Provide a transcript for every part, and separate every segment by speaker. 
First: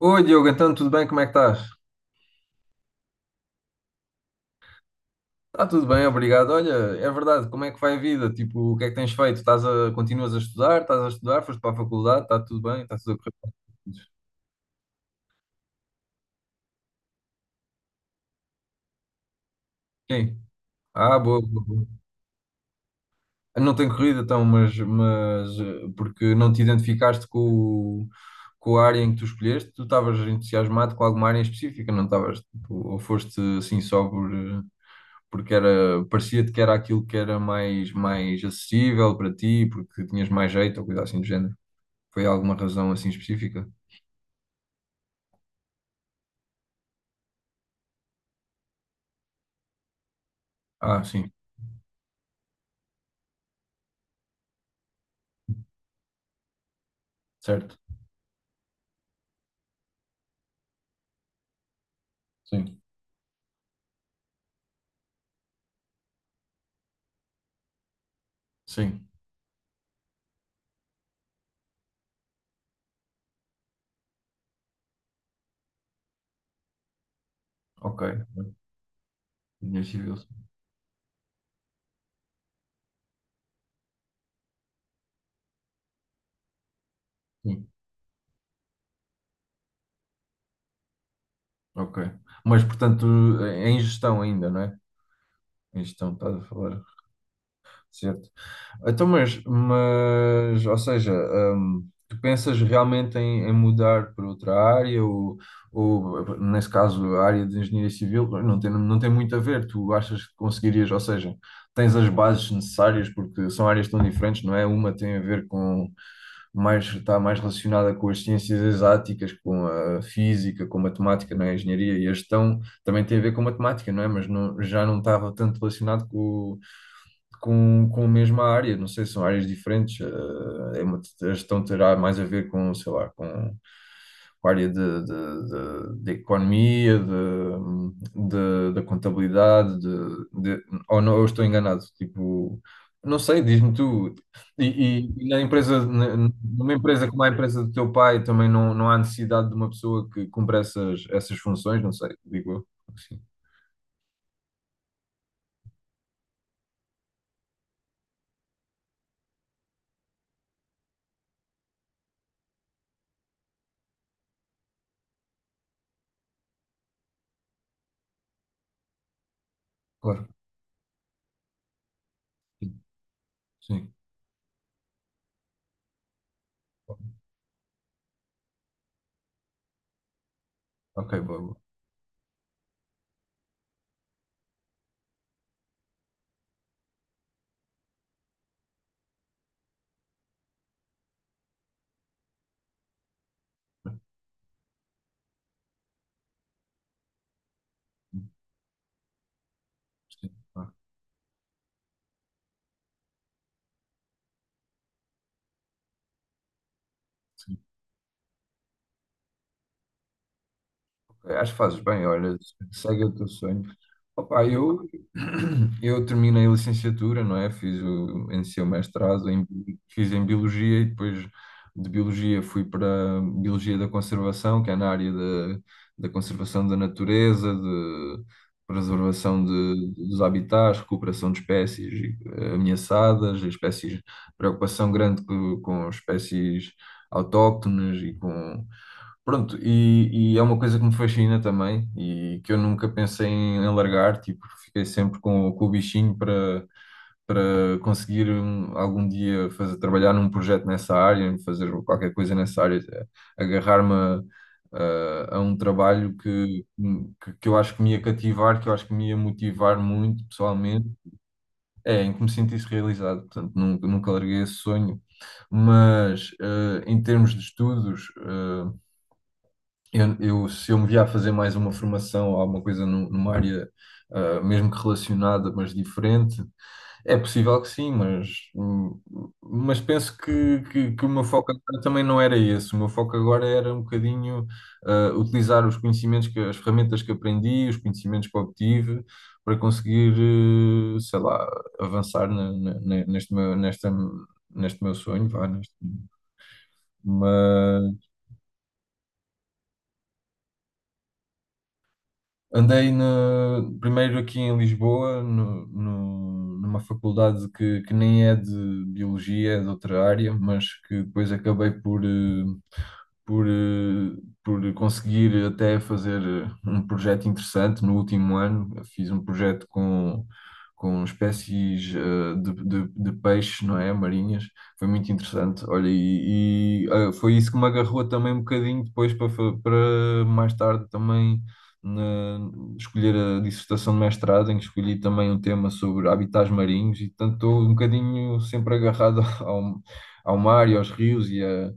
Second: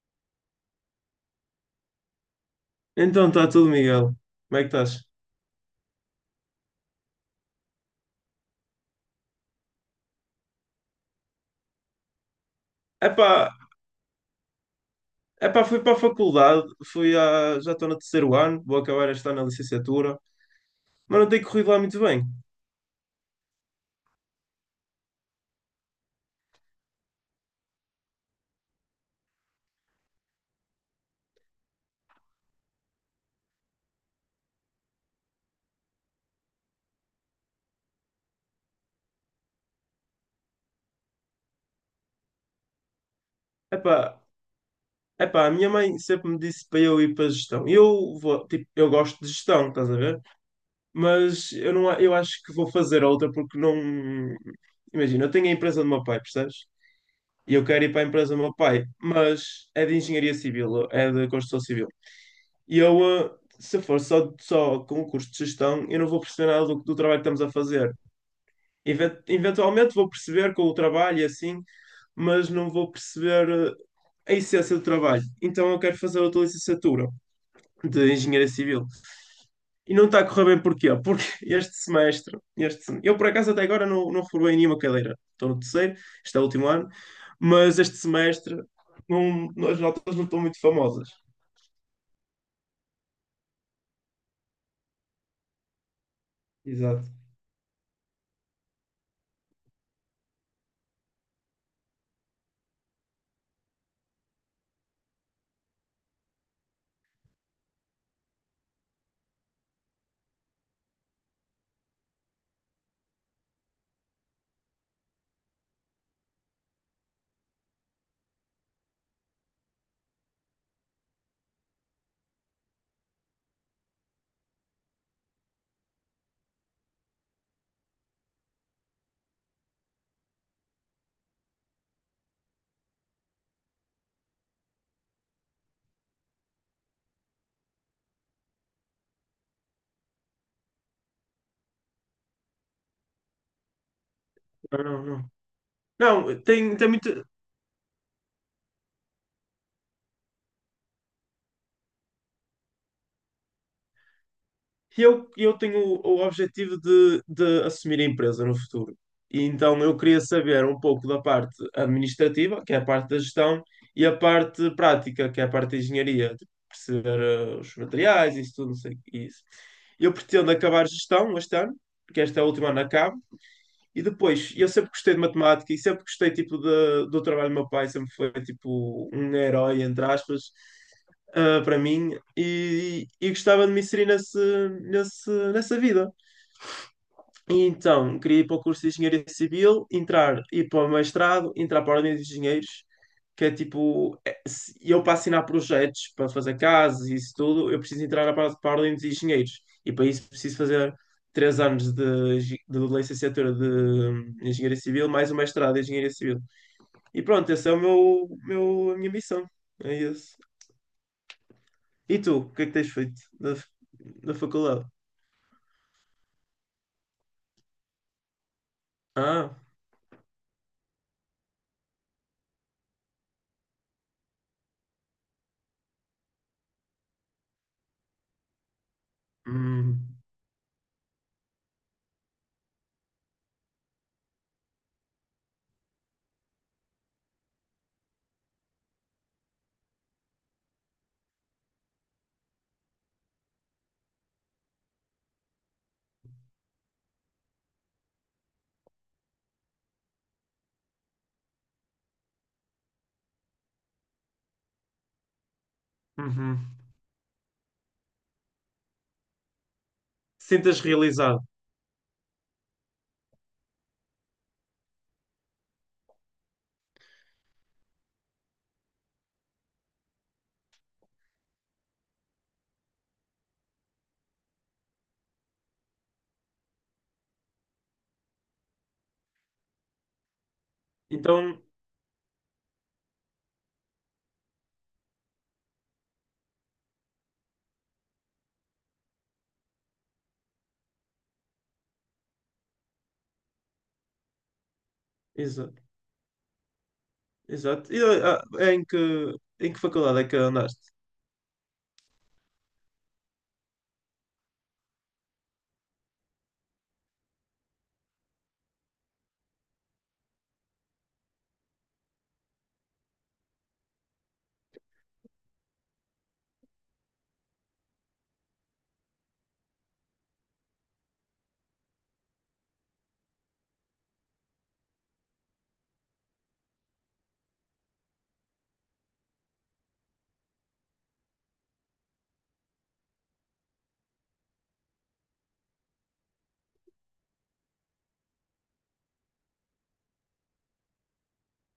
Speaker 1: Oi, Diogo, então tudo bem? Como é que estás?
Speaker 2: Então está tudo, Miguel. Como é que estás?
Speaker 1: Está tudo bem, obrigado. Olha, é verdade, como é que vai a vida? Tipo, o que é que tens feito? Estás a, continuas a estudar? Estás a estudar? Foste para a faculdade? Está tudo bem? Está tudo a
Speaker 2: Epá,
Speaker 1: correr?
Speaker 2: epá, fui para a faculdade, já estou no terceiro ano, vou acabar este ano na licenciatura,
Speaker 1: Sim. Ah,
Speaker 2: mas não
Speaker 1: boa,
Speaker 2: tem
Speaker 1: boa,
Speaker 2: corrido lá
Speaker 1: boa.
Speaker 2: muito bem.
Speaker 1: Não tem corrido então, mas porque não te identificaste com, com a área em que tu escolheste? Tu estavas entusiasmado com alguma área em específica, não estavas? Tipo, ou foste assim só porque era, parecia-te que era aquilo que era mais, mais acessível para ti, porque tinhas mais jeito ou coisa assim do género? Foi alguma razão assim específica?
Speaker 2: Epá, epá, a minha mãe sempre me disse para eu ir para a gestão. Eu vou, tipo, eu gosto de gestão, estás a ver?
Speaker 1: Ah, sim,
Speaker 2: Mas eu não, eu acho que vou fazer outra porque não. Imagina, eu tenho a empresa do meu pai, percebes? E eu
Speaker 1: certo.
Speaker 2: quero ir para a empresa do meu pai, mas é de engenharia civil, é de construção civil. E
Speaker 1: Sim,
Speaker 2: eu, se for só com o curso de gestão, eu não vou perceber nada do trabalho que estamos a fazer.
Speaker 1: sim,
Speaker 2: Eventualmente vou perceber com o trabalho e assim, mas não vou perceber a essência do trabalho. Então eu quero fazer outra licenciatura
Speaker 1: ok.
Speaker 2: de Engenharia Civil.
Speaker 1: Engenharia
Speaker 2: E não está a
Speaker 1: civil,
Speaker 2: correr bem porquê? Porque este semestre, este, sem- eu por acaso até agora não reprobei nenhuma cadeira. Estou no terceiro, este é o último ano,
Speaker 1: sim,
Speaker 2: mas este semestre não, as notas não estão muito famosas.
Speaker 1: ok. Mas, portanto, é em gestão ainda, não é? Em gestão, estás a falar,
Speaker 2: Exato.
Speaker 1: certo. Então, mas ou seja, tu pensas realmente em, em mudar para outra área ou, nesse caso, a área de engenharia civil não tem, não tem muito a ver, tu achas que conseguirias, ou seja, tens as bases necessárias porque são áreas tão diferentes, não é? Uma tem a ver com mais, está mais relacionada com as ciências exáticas, com a física, com a matemática, não é? A engenharia e a gestão também tem a ver com matemática, não é? Mas não, já não estava tanto relacionado com a mesma área, não sei, são áreas diferentes. É a gestão terá mais a ver com, sei lá, com área de, de economia, de, da contabilidade, de, ou não, eu estou enganado, tipo, não sei, diz-me tu. E,
Speaker 2: Não, não,
Speaker 1: e
Speaker 2: não.
Speaker 1: na empresa,
Speaker 2: Não,
Speaker 1: numa
Speaker 2: tem
Speaker 1: empresa como
Speaker 2: muito.
Speaker 1: a empresa do teu pai, também não, não há necessidade de uma pessoa que cumpra essas, essas funções, não sei, digo eu. Sim,
Speaker 2: E eu tenho o objetivo de assumir a empresa no futuro. E então eu queria saber um pouco da parte administrativa, que é a parte da gestão, e a parte prática, que é a parte da engenharia, de perceber os materiais, isso tudo, não sei, o que é isso. Eu
Speaker 1: claro.
Speaker 2: pretendo acabar gestão este ano, porque este é o último ano
Speaker 1: Sim,
Speaker 2: que acabo
Speaker 1: sim.
Speaker 2: e depois, eu sempre gostei de matemática e sempre gostei tipo do trabalho do meu pai, sempre foi tipo um herói, entre aspas,
Speaker 1: Ok, boa, boa.
Speaker 2: para mim, e gostava de me inserir nesse, nessa vida. E então, queria ir para o curso de Engenharia Civil, entrar, ir para o mestrado, entrar para a Ordem dos Engenheiros, que é tipo, eu para assinar projetos, para fazer casas e isso tudo, eu preciso entrar para a Ordem dos Engenheiros. E para isso
Speaker 1: Sim,
Speaker 2: preciso
Speaker 1: claro.
Speaker 2: fazer três anos de, de licenciatura de Engenharia Civil, mais o mestrado em Engenharia Civil. E pronto,
Speaker 1: Sim.
Speaker 2: essa é o meu, a minha missão. É isso.
Speaker 1: Ok, acho que fazes bem,
Speaker 2: E tu,
Speaker 1: olha,
Speaker 2: o que é que tens
Speaker 1: segue o
Speaker 2: feito
Speaker 1: teu
Speaker 2: da,
Speaker 1: sonho.
Speaker 2: da
Speaker 1: Opa,
Speaker 2: faculdade?
Speaker 1: eu, eu terminei a licenciatura, não é? Fiz o, iniciei o mestrado, em,
Speaker 2: Ah,
Speaker 1: fiz em Biologia e depois de Biologia fui para Biologia da Conservação, que é na área da, da conservação da natureza, de preservação de,
Speaker 2: hum,
Speaker 1: dos habitats, recuperação de espécies ameaçadas, espécies, preocupação grande com, espécies autóctones e com pronto, e é uma coisa que me fascina também e que eu nunca pensei em, em largar, tipo, fiquei sempre com o bichinho para, para conseguir um, algum dia fazer, trabalhar num projeto nessa área, fazer qualquer coisa nessa área, agarrar-me a, a um trabalho
Speaker 2: uhum.
Speaker 1: que eu acho que me ia cativar, que eu acho que me ia motivar muito
Speaker 2: Sintas
Speaker 1: pessoalmente,
Speaker 2: realizado.
Speaker 1: é, em que me sentisse realizado, portanto, nunca, nunca larguei esse sonho, mas em termos de estudos. Eu, se eu me via a fazer mais uma formação ou alguma coisa numa área, ah, mesmo que relacionada, mas diferente, é possível que sim, mas penso que o meu foco
Speaker 2: Então,
Speaker 1: agora também não era esse. O meu foco agora era um bocadinho, ah, utilizar os conhecimentos, que, as ferramentas que aprendi, os conhecimentos que obtive, para conseguir, sei lá, avançar neste meu, nesta, neste meu sonho, vá, neste,
Speaker 2: exato, exato. E,
Speaker 1: mas
Speaker 2: ah, é em que faculdade é que andaste?
Speaker 1: andei no primeiro aqui em Lisboa, numa faculdade que nem é de biologia, é de outra área, mas que depois acabei por, por, por conseguir até fazer um projeto interessante no último ano. Eu fiz um projeto com espécies de peixes, não é? Marinhas. Foi muito interessante. Olha, e, ah, foi isso que me agarrou também um bocadinho depois para, para mais tarde também na- escolher a dissertação de mestrado, em que escolhi também um tema sobre habitats marinhos, e portanto estou um bocadinho sempre agarrado ao, ao mar e aos rios e,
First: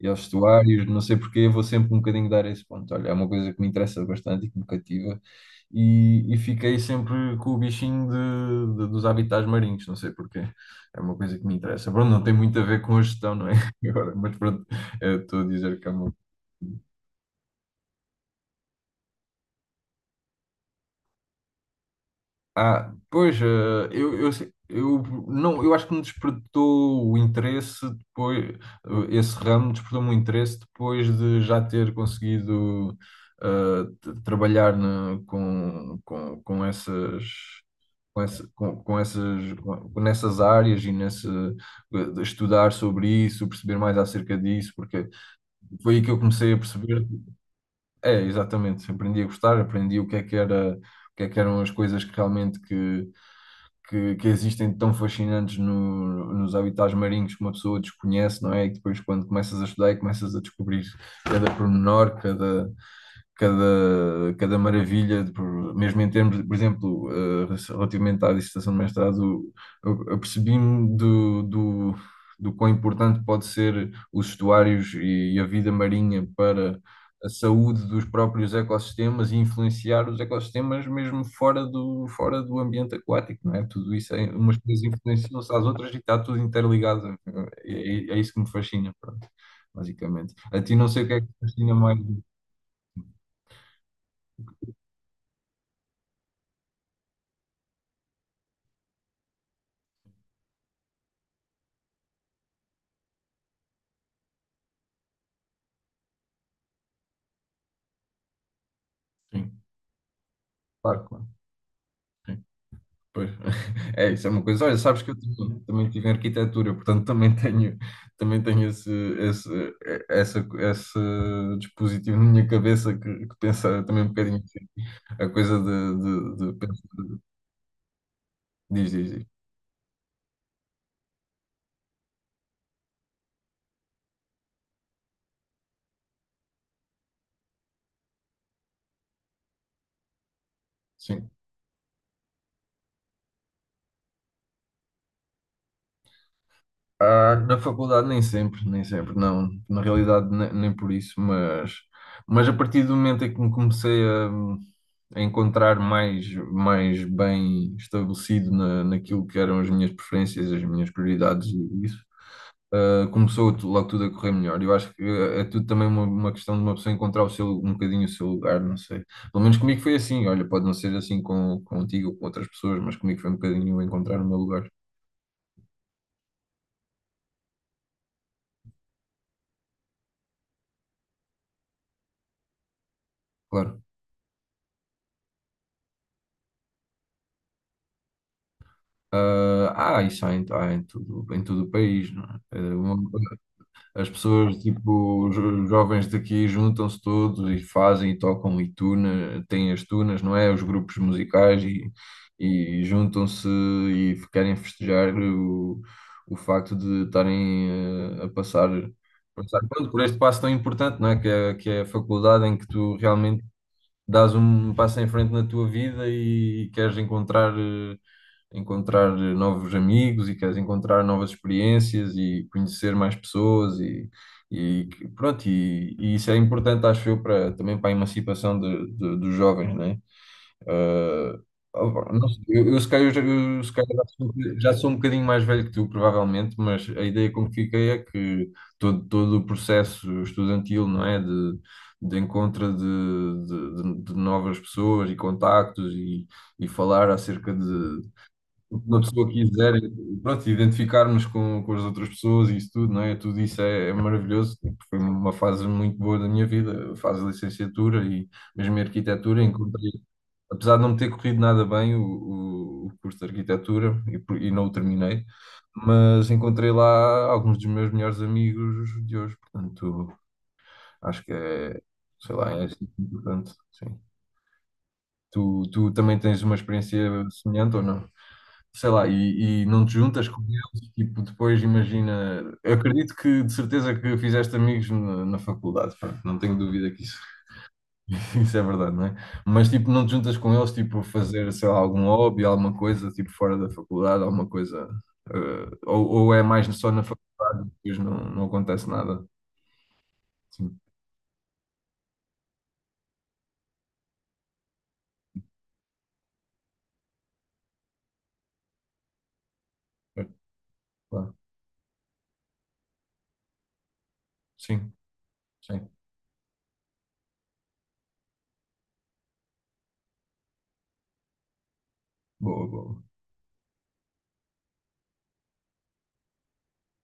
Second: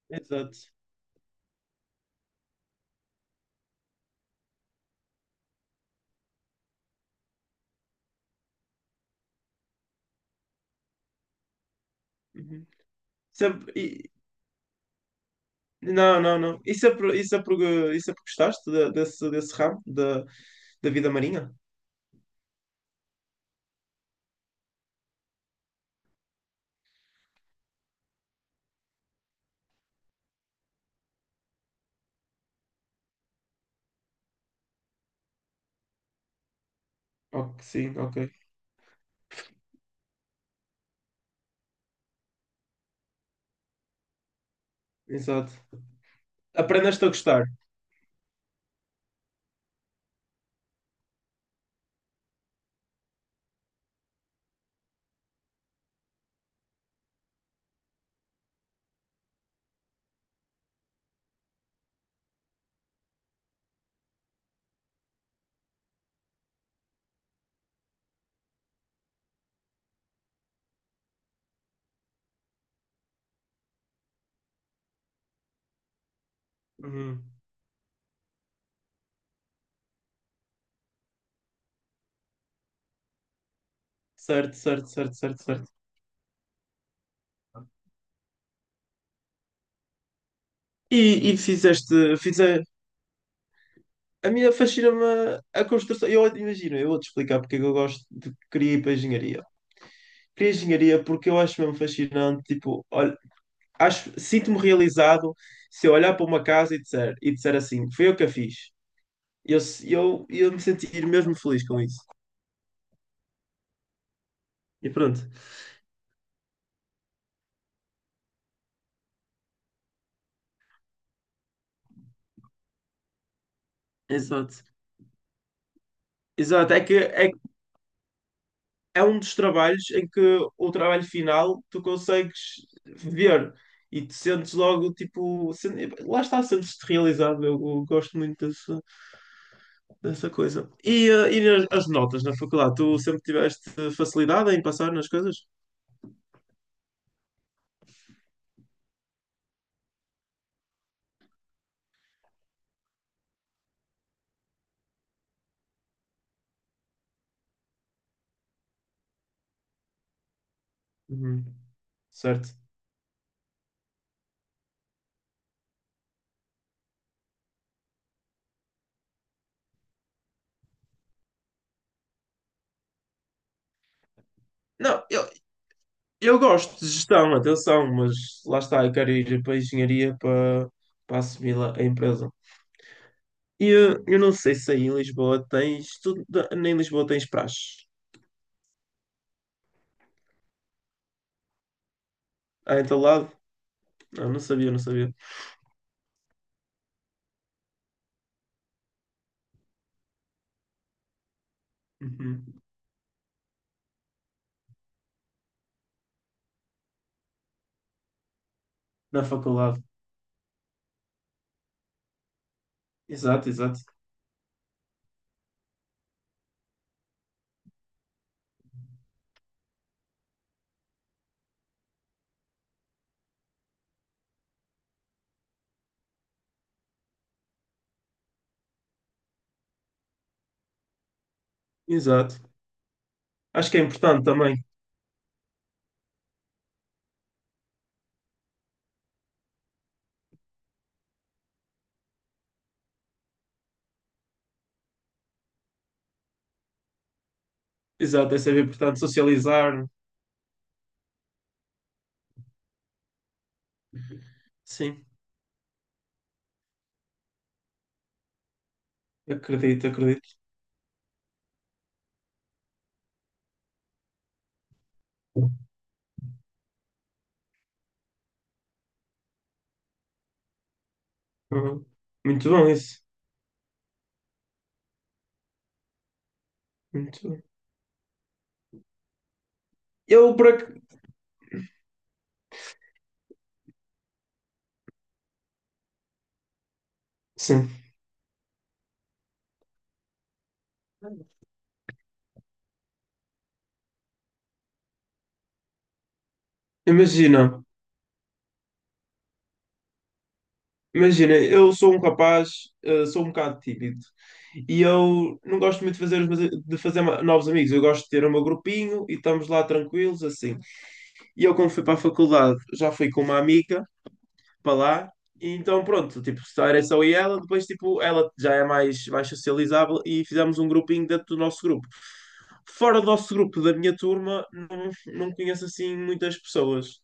Speaker 1: e aos
Speaker 2: Exato.
Speaker 1: estuários, não sei porquê, vou sempre um bocadinho dar esse ponto. Olha, é uma coisa que me interessa bastante e que me cativa, e fiquei sempre com o bichinho de, dos habitats marinhos, não sei porquê. É uma coisa que me interessa. Pronto, não tem muito a
Speaker 2: Uhum.
Speaker 1: ver com a gestão, não é?
Speaker 2: Sempre, e,
Speaker 1: Agora, mas pronto, estou a dizer que é uma
Speaker 2: Não, não, não. Isso é por, isso é porque gostaste desse, desse ramo da, da vida marinha?
Speaker 1: ah, pois, eu, eu não, eu acho que me despertou o interesse depois, esse ramo despertou-me o interesse depois de já ter conseguido trabalhar com essas
Speaker 2: Ok, sim, ok.
Speaker 1: com, essa, com essas com, nessas áreas e nesse estudar sobre isso, perceber mais acerca disso, porque
Speaker 2: Exato.
Speaker 1: foi aí que eu comecei a
Speaker 2: Aprendeste
Speaker 1: perceber,
Speaker 2: a gostar.
Speaker 1: é, exatamente, aprendi a gostar, aprendi o que é que era, o que é que eram as coisas que realmente que existem tão fascinantes nos habitats marinhos que uma pessoa desconhece, não é? E depois, quando começas a estudar e começas a descobrir cada pormenor, cada, cada, cada maravilha, mesmo em termos, de, por exemplo, relativamente à dissertação de mestrado, eu percebi-me do, do, do quão importante pode ser os estuários e, a vida marinha para
Speaker 2: Uhum.
Speaker 1: a saúde dos próprios ecossistemas e influenciar os ecossistemas mesmo fora do ambiente aquático, não é? Tudo isso, é,
Speaker 2: Certo,
Speaker 1: umas coisas
Speaker 2: certo, certo, certo,
Speaker 1: influenciam-se às
Speaker 2: certo.
Speaker 1: outras e está tudo interligado. É, é isso que me fascina, pronto, basicamente. A ti não sei o que é que
Speaker 2: E,
Speaker 1: te
Speaker 2: e
Speaker 1: fascina
Speaker 2: fizeste,
Speaker 1: mais.
Speaker 2: fizeste. A minha fascina-me a construção. Eu imagino, eu vou-te explicar porque é que eu gosto de querer ir para a engenharia. Queria engenharia porque eu acho mesmo fascinante, tipo, olha, acho, sinto-me realizado se eu olhar para uma casa e disser assim, foi eu que a fiz. Eu,
Speaker 1: Sim.
Speaker 2: eu me
Speaker 1: Claro,
Speaker 2: sentir
Speaker 1: claro.
Speaker 2: mesmo feliz com isso.
Speaker 1: Sim, pois. É, isso é uma coisa. Olha,
Speaker 2: E
Speaker 1: sabes que eu
Speaker 2: pronto.
Speaker 1: também, também tive em arquitetura, portanto também tenho esse, esse, essa, esse dispositivo na minha cabeça que pensa também um bocadinho
Speaker 2: Exato.
Speaker 1: assim, a coisa de,
Speaker 2: Exato. Que
Speaker 1: diz,
Speaker 2: é
Speaker 1: diz,
Speaker 2: um
Speaker 1: diz.
Speaker 2: dos trabalhos em que o trabalho final tu consegues ver e te sentes logo, tipo, lá está, sentes-te realizado. Eu gosto muito disso dessa coisa. E,
Speaker 1: Sim.
Speaker 2: e as notas na faculdade? Tu sempre tiveste facilidade em passar nas coisas?
Speaker 1: Ah, na faculdade nem sempre, nem sempre, não. Na realidade nem, por isso, mas a partir do momento em que me comecei a encontrar mais, mais bem estabelecido na, naquilo que eram as minhas preferências, as minhas prioridades
Speaker 2: Uhum.
Speaker 1: e isso,
Speaker 2: Certo.
Speaker 1: ah, começou logo tudo a correr melhor. Eu acho que é tudo também uma questão de uma pessoa encontrar o seu, um bocadinho o seu lugar, não sei. Pelo menos comigo foi assim. Olha, pode não ser assim com, contigo ou com outras pessoas, mas comigo foi um bocadinho encontrar o meu lugar,
Speaker 2: Não, eu gosto de gestão, atenção, mas lá está, eu quero ir para a engenharia para, para assumir lá a empresa. E
Speaker 1: claro.
Speaker 2: eu, eu não sei se aí em Lisboa tens. Tu, nem em Lisboa tens praxe.
Speaker 1: Ah, ah, isso há em tudo, em todo o país, não é? Eh,
Speaker 2: Ah, em teu lado?
Speaker 1: as
Speaker 2: Não, não
Speaker 1: pessoas,
Speaker 2: sabia, não sabia.
Speaker 1: tipo, os jovens daqui juntam-se todos e fazem e tocam e tuna, têm as tunas, não é? Os grupos musicais
Speaker 2: Uhum.
Speaker 1: e juntam-se e querem festejar o facto de estarem a passar,
Speaker 2: Na
Speaker 1: passar
Speaker 2: faculdade.
Speaker 1: pronto, por este passo tão importante, não é? Que é, que é a faculdade em que tu realmente
Speaker 2: Exato, exato.
Speaker 1: dás um passo em frente na tua vida e queres encontrar. Encontrar novos amigos e queres encontrar novas experiências e conhecer mais pessoas e pronto, e isso é importante, acho eu, para, também para a emancipação de, dos jovens, né? Ah, opa, não
Speaker 2: Exato.
Speaker 1: sei, eu se calhar, eu,
Speaker 2: Acho
Speaker 1: se
Speaker 2: que é
Speaker 1: calhar já
Speaker 2: importante
Speaker 1: sou,
Speaker 2: também.
Speaker 1: já sou um bocadinho mais velho que tu, provavelmente, mas a ideia com que fiquei é que todo, todo o processo estudantil, não é? De encontro de novas pessoas e contactos e falar acerca de,
Speaker 2: Exato, é sempre
Speaker 1: o que uma
Speaker 2: importante
Speaker 1: pessoa quiser,
Speaker 2: socializar.
Speaker 1: e, pronto, identificarmos com as outras pessoas e isso tudo, não é? Tudo isso é, é maravilhoso. Tipo, foi
Speaker 2: Sim,
Speaker 1: uma fase muito boa da minha vida, a fase de licenciatura e mesmo em arquitetura.
Speaker 2: acredito,
Speaker 1: Encontrei,
Speaker 2: acredito.
Speaker 1: apesar de não me ter corrido nada bem o curso de arquitetura e não o terminei, mas encontrei lá alguns dos meus melhores amigos de hoje. Portanto, acho que é,
Speaker 2: Uhum.
Speaker 1: sei
Speaker 2: Muito
Speaker 1: lá, é
Speaker 2: bom
Speaker 1: assim
Speaker 2: isso.
Speaker 1: importante, sim. Tu, tu também tens uma experiência
Speaker 2: Muito bom.
Speaker 1: semelhante ou não? Sei lá, e não te juntas
Speaker 2: Eu
Speaker 1: com
Speaker 2: por ac...
Speaker 1: eles, tipo, depois imagina. Eu acredito que de certeza que fizeste amigos na, na faculdade, pronto, não tenho dúvida que isso,
Speaker 2: Sim.
Speaker 1: isso é verdade, não é? Mas tipo, não te juntas com eles, tipo, a fazer, sei lá, algum hobby, alguma coisa, tipo, fora da faculdade, alguma coisa. Ou é mais só na
Speaker 2: Imagina,
Speaker 1: faculdade, depois não, não acontece nada. Sim,
Speaker 2: imagina, eu sou um rapaz, sou um bocado tímido. E eu não gosto muito de fazer, de fazer novos amigos. Eu gosto de ter o meu grupinho e estamos lá tranquilos,
Speaker 1: é,
Speaker 2: assim.
Speaker 1: claro.
Speaker 2: E eu, quando fui para a faculdade, já fui com uma amiga para
Speaker 1: Sim,
Speaker 2: lá. E então,
Speaker 1: sim.
Speaker 2: pronto, tipo, só era só eu e ela. Depois, tipo, ela já é mais, mais socializável e fizemos um grupinho dentro do nosso grupo.
Speaker 1: Boa, boa.
Speaker 2: Fora do nosso grupo, da minha turma, não, não conheço, assim, muitas pessoas.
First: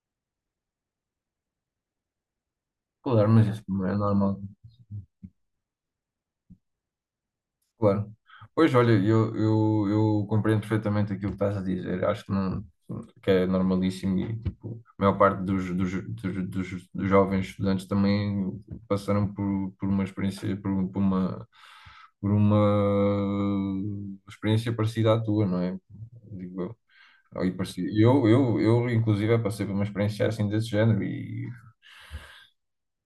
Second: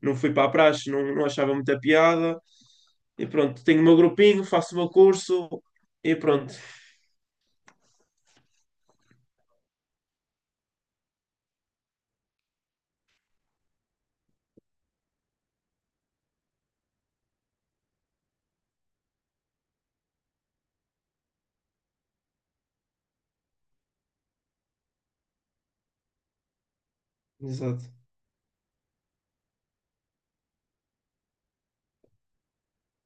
Speaker 2: Não fui para a praxe, não, não achava muita piada. E
Speaker 1: Claro, mas
Speaker 2: pronto,
Speaker 1: isso
Speaker 2: tenho o
Speaker 1: não
Speaker 2: meu
Speaker 1: é normal.
Speaker 2: grupinho, faço o meu curso e pronto.
Speaker 1: Claro. Pois, olha, eu compreendo perfeitamente aquilo que estás a dizer. Acho que, não, que é normalíssimo e tipo, a maior parte dos, dos, dos, dos, dos jovens estudantes também passaram por uma experiência parecida à tua, não é? Digo eu. Ou e
Speaker 2: Exato.
Speaker 1: parecida. Eu, inclusive, passei por uma experiência assim desse género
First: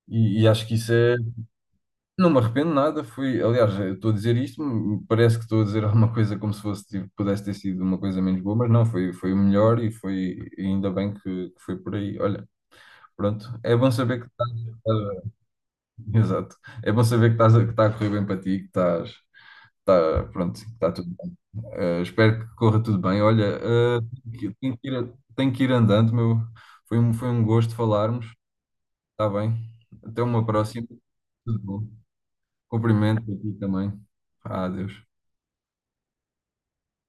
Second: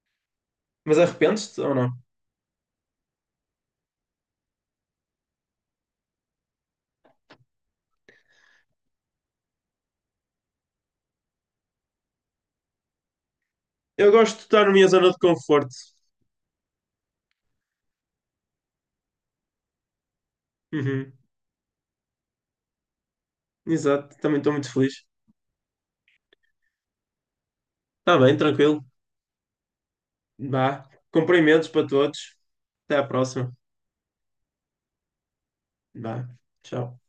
Speaker 1: e acho que isso
Speaker 2: Mas
Speaker 1: é.
Speaker 2: arrependes-te ou não?
Speaker 1: Não me arrependo de nada, foi, aliás, eu estou a dizer isto, parece que estou a dizer alguma coisa como se fosse, tipo, pudesse ter sido uma coisa menos boa, mas não, foi, foi o melhor e foi, e ainda bem que foi por aí. Olha, pronto, é bom
Speaker 2: Eu
Speaker 1: saber que
Speaker 2: gosto de
Speaker 1: estás,
Speaker 2: estar na minha zona de
Speaker 1: estás-
Speaker 2: conforto.
Speaker 1: exato, é bom saber que estás, que está a correr bem para ti, que estás, está, pronto, que está tudo
Speaker 2: Uhum,
Speaker 1: bem. Eh, espero que corra tudo bem. Olha,
Speaker 2: exato, também estou muito
Speaker 1: tenho que
Speaker 2: feliz.
Speaker 1: ir, tenho que ir andando, meu, foi um gosto
Speaker 2: Está
Speaker 1: falarmos,
Speaker 2: bem, tranquilo.
Speaker 1: está bem, até uma
Speaker 2: Vá.
Speaker 1: próxima, tudo
Speaker 2: Cumprimentos para
Speaker 1: bom.
Speaker 2: todos. Até à
Speaker 1: Cumprimento aqui
Speaker 2: próxima.
Speaker 1: também. Ah, Deus.
Speaker 2: Vá. Tchau.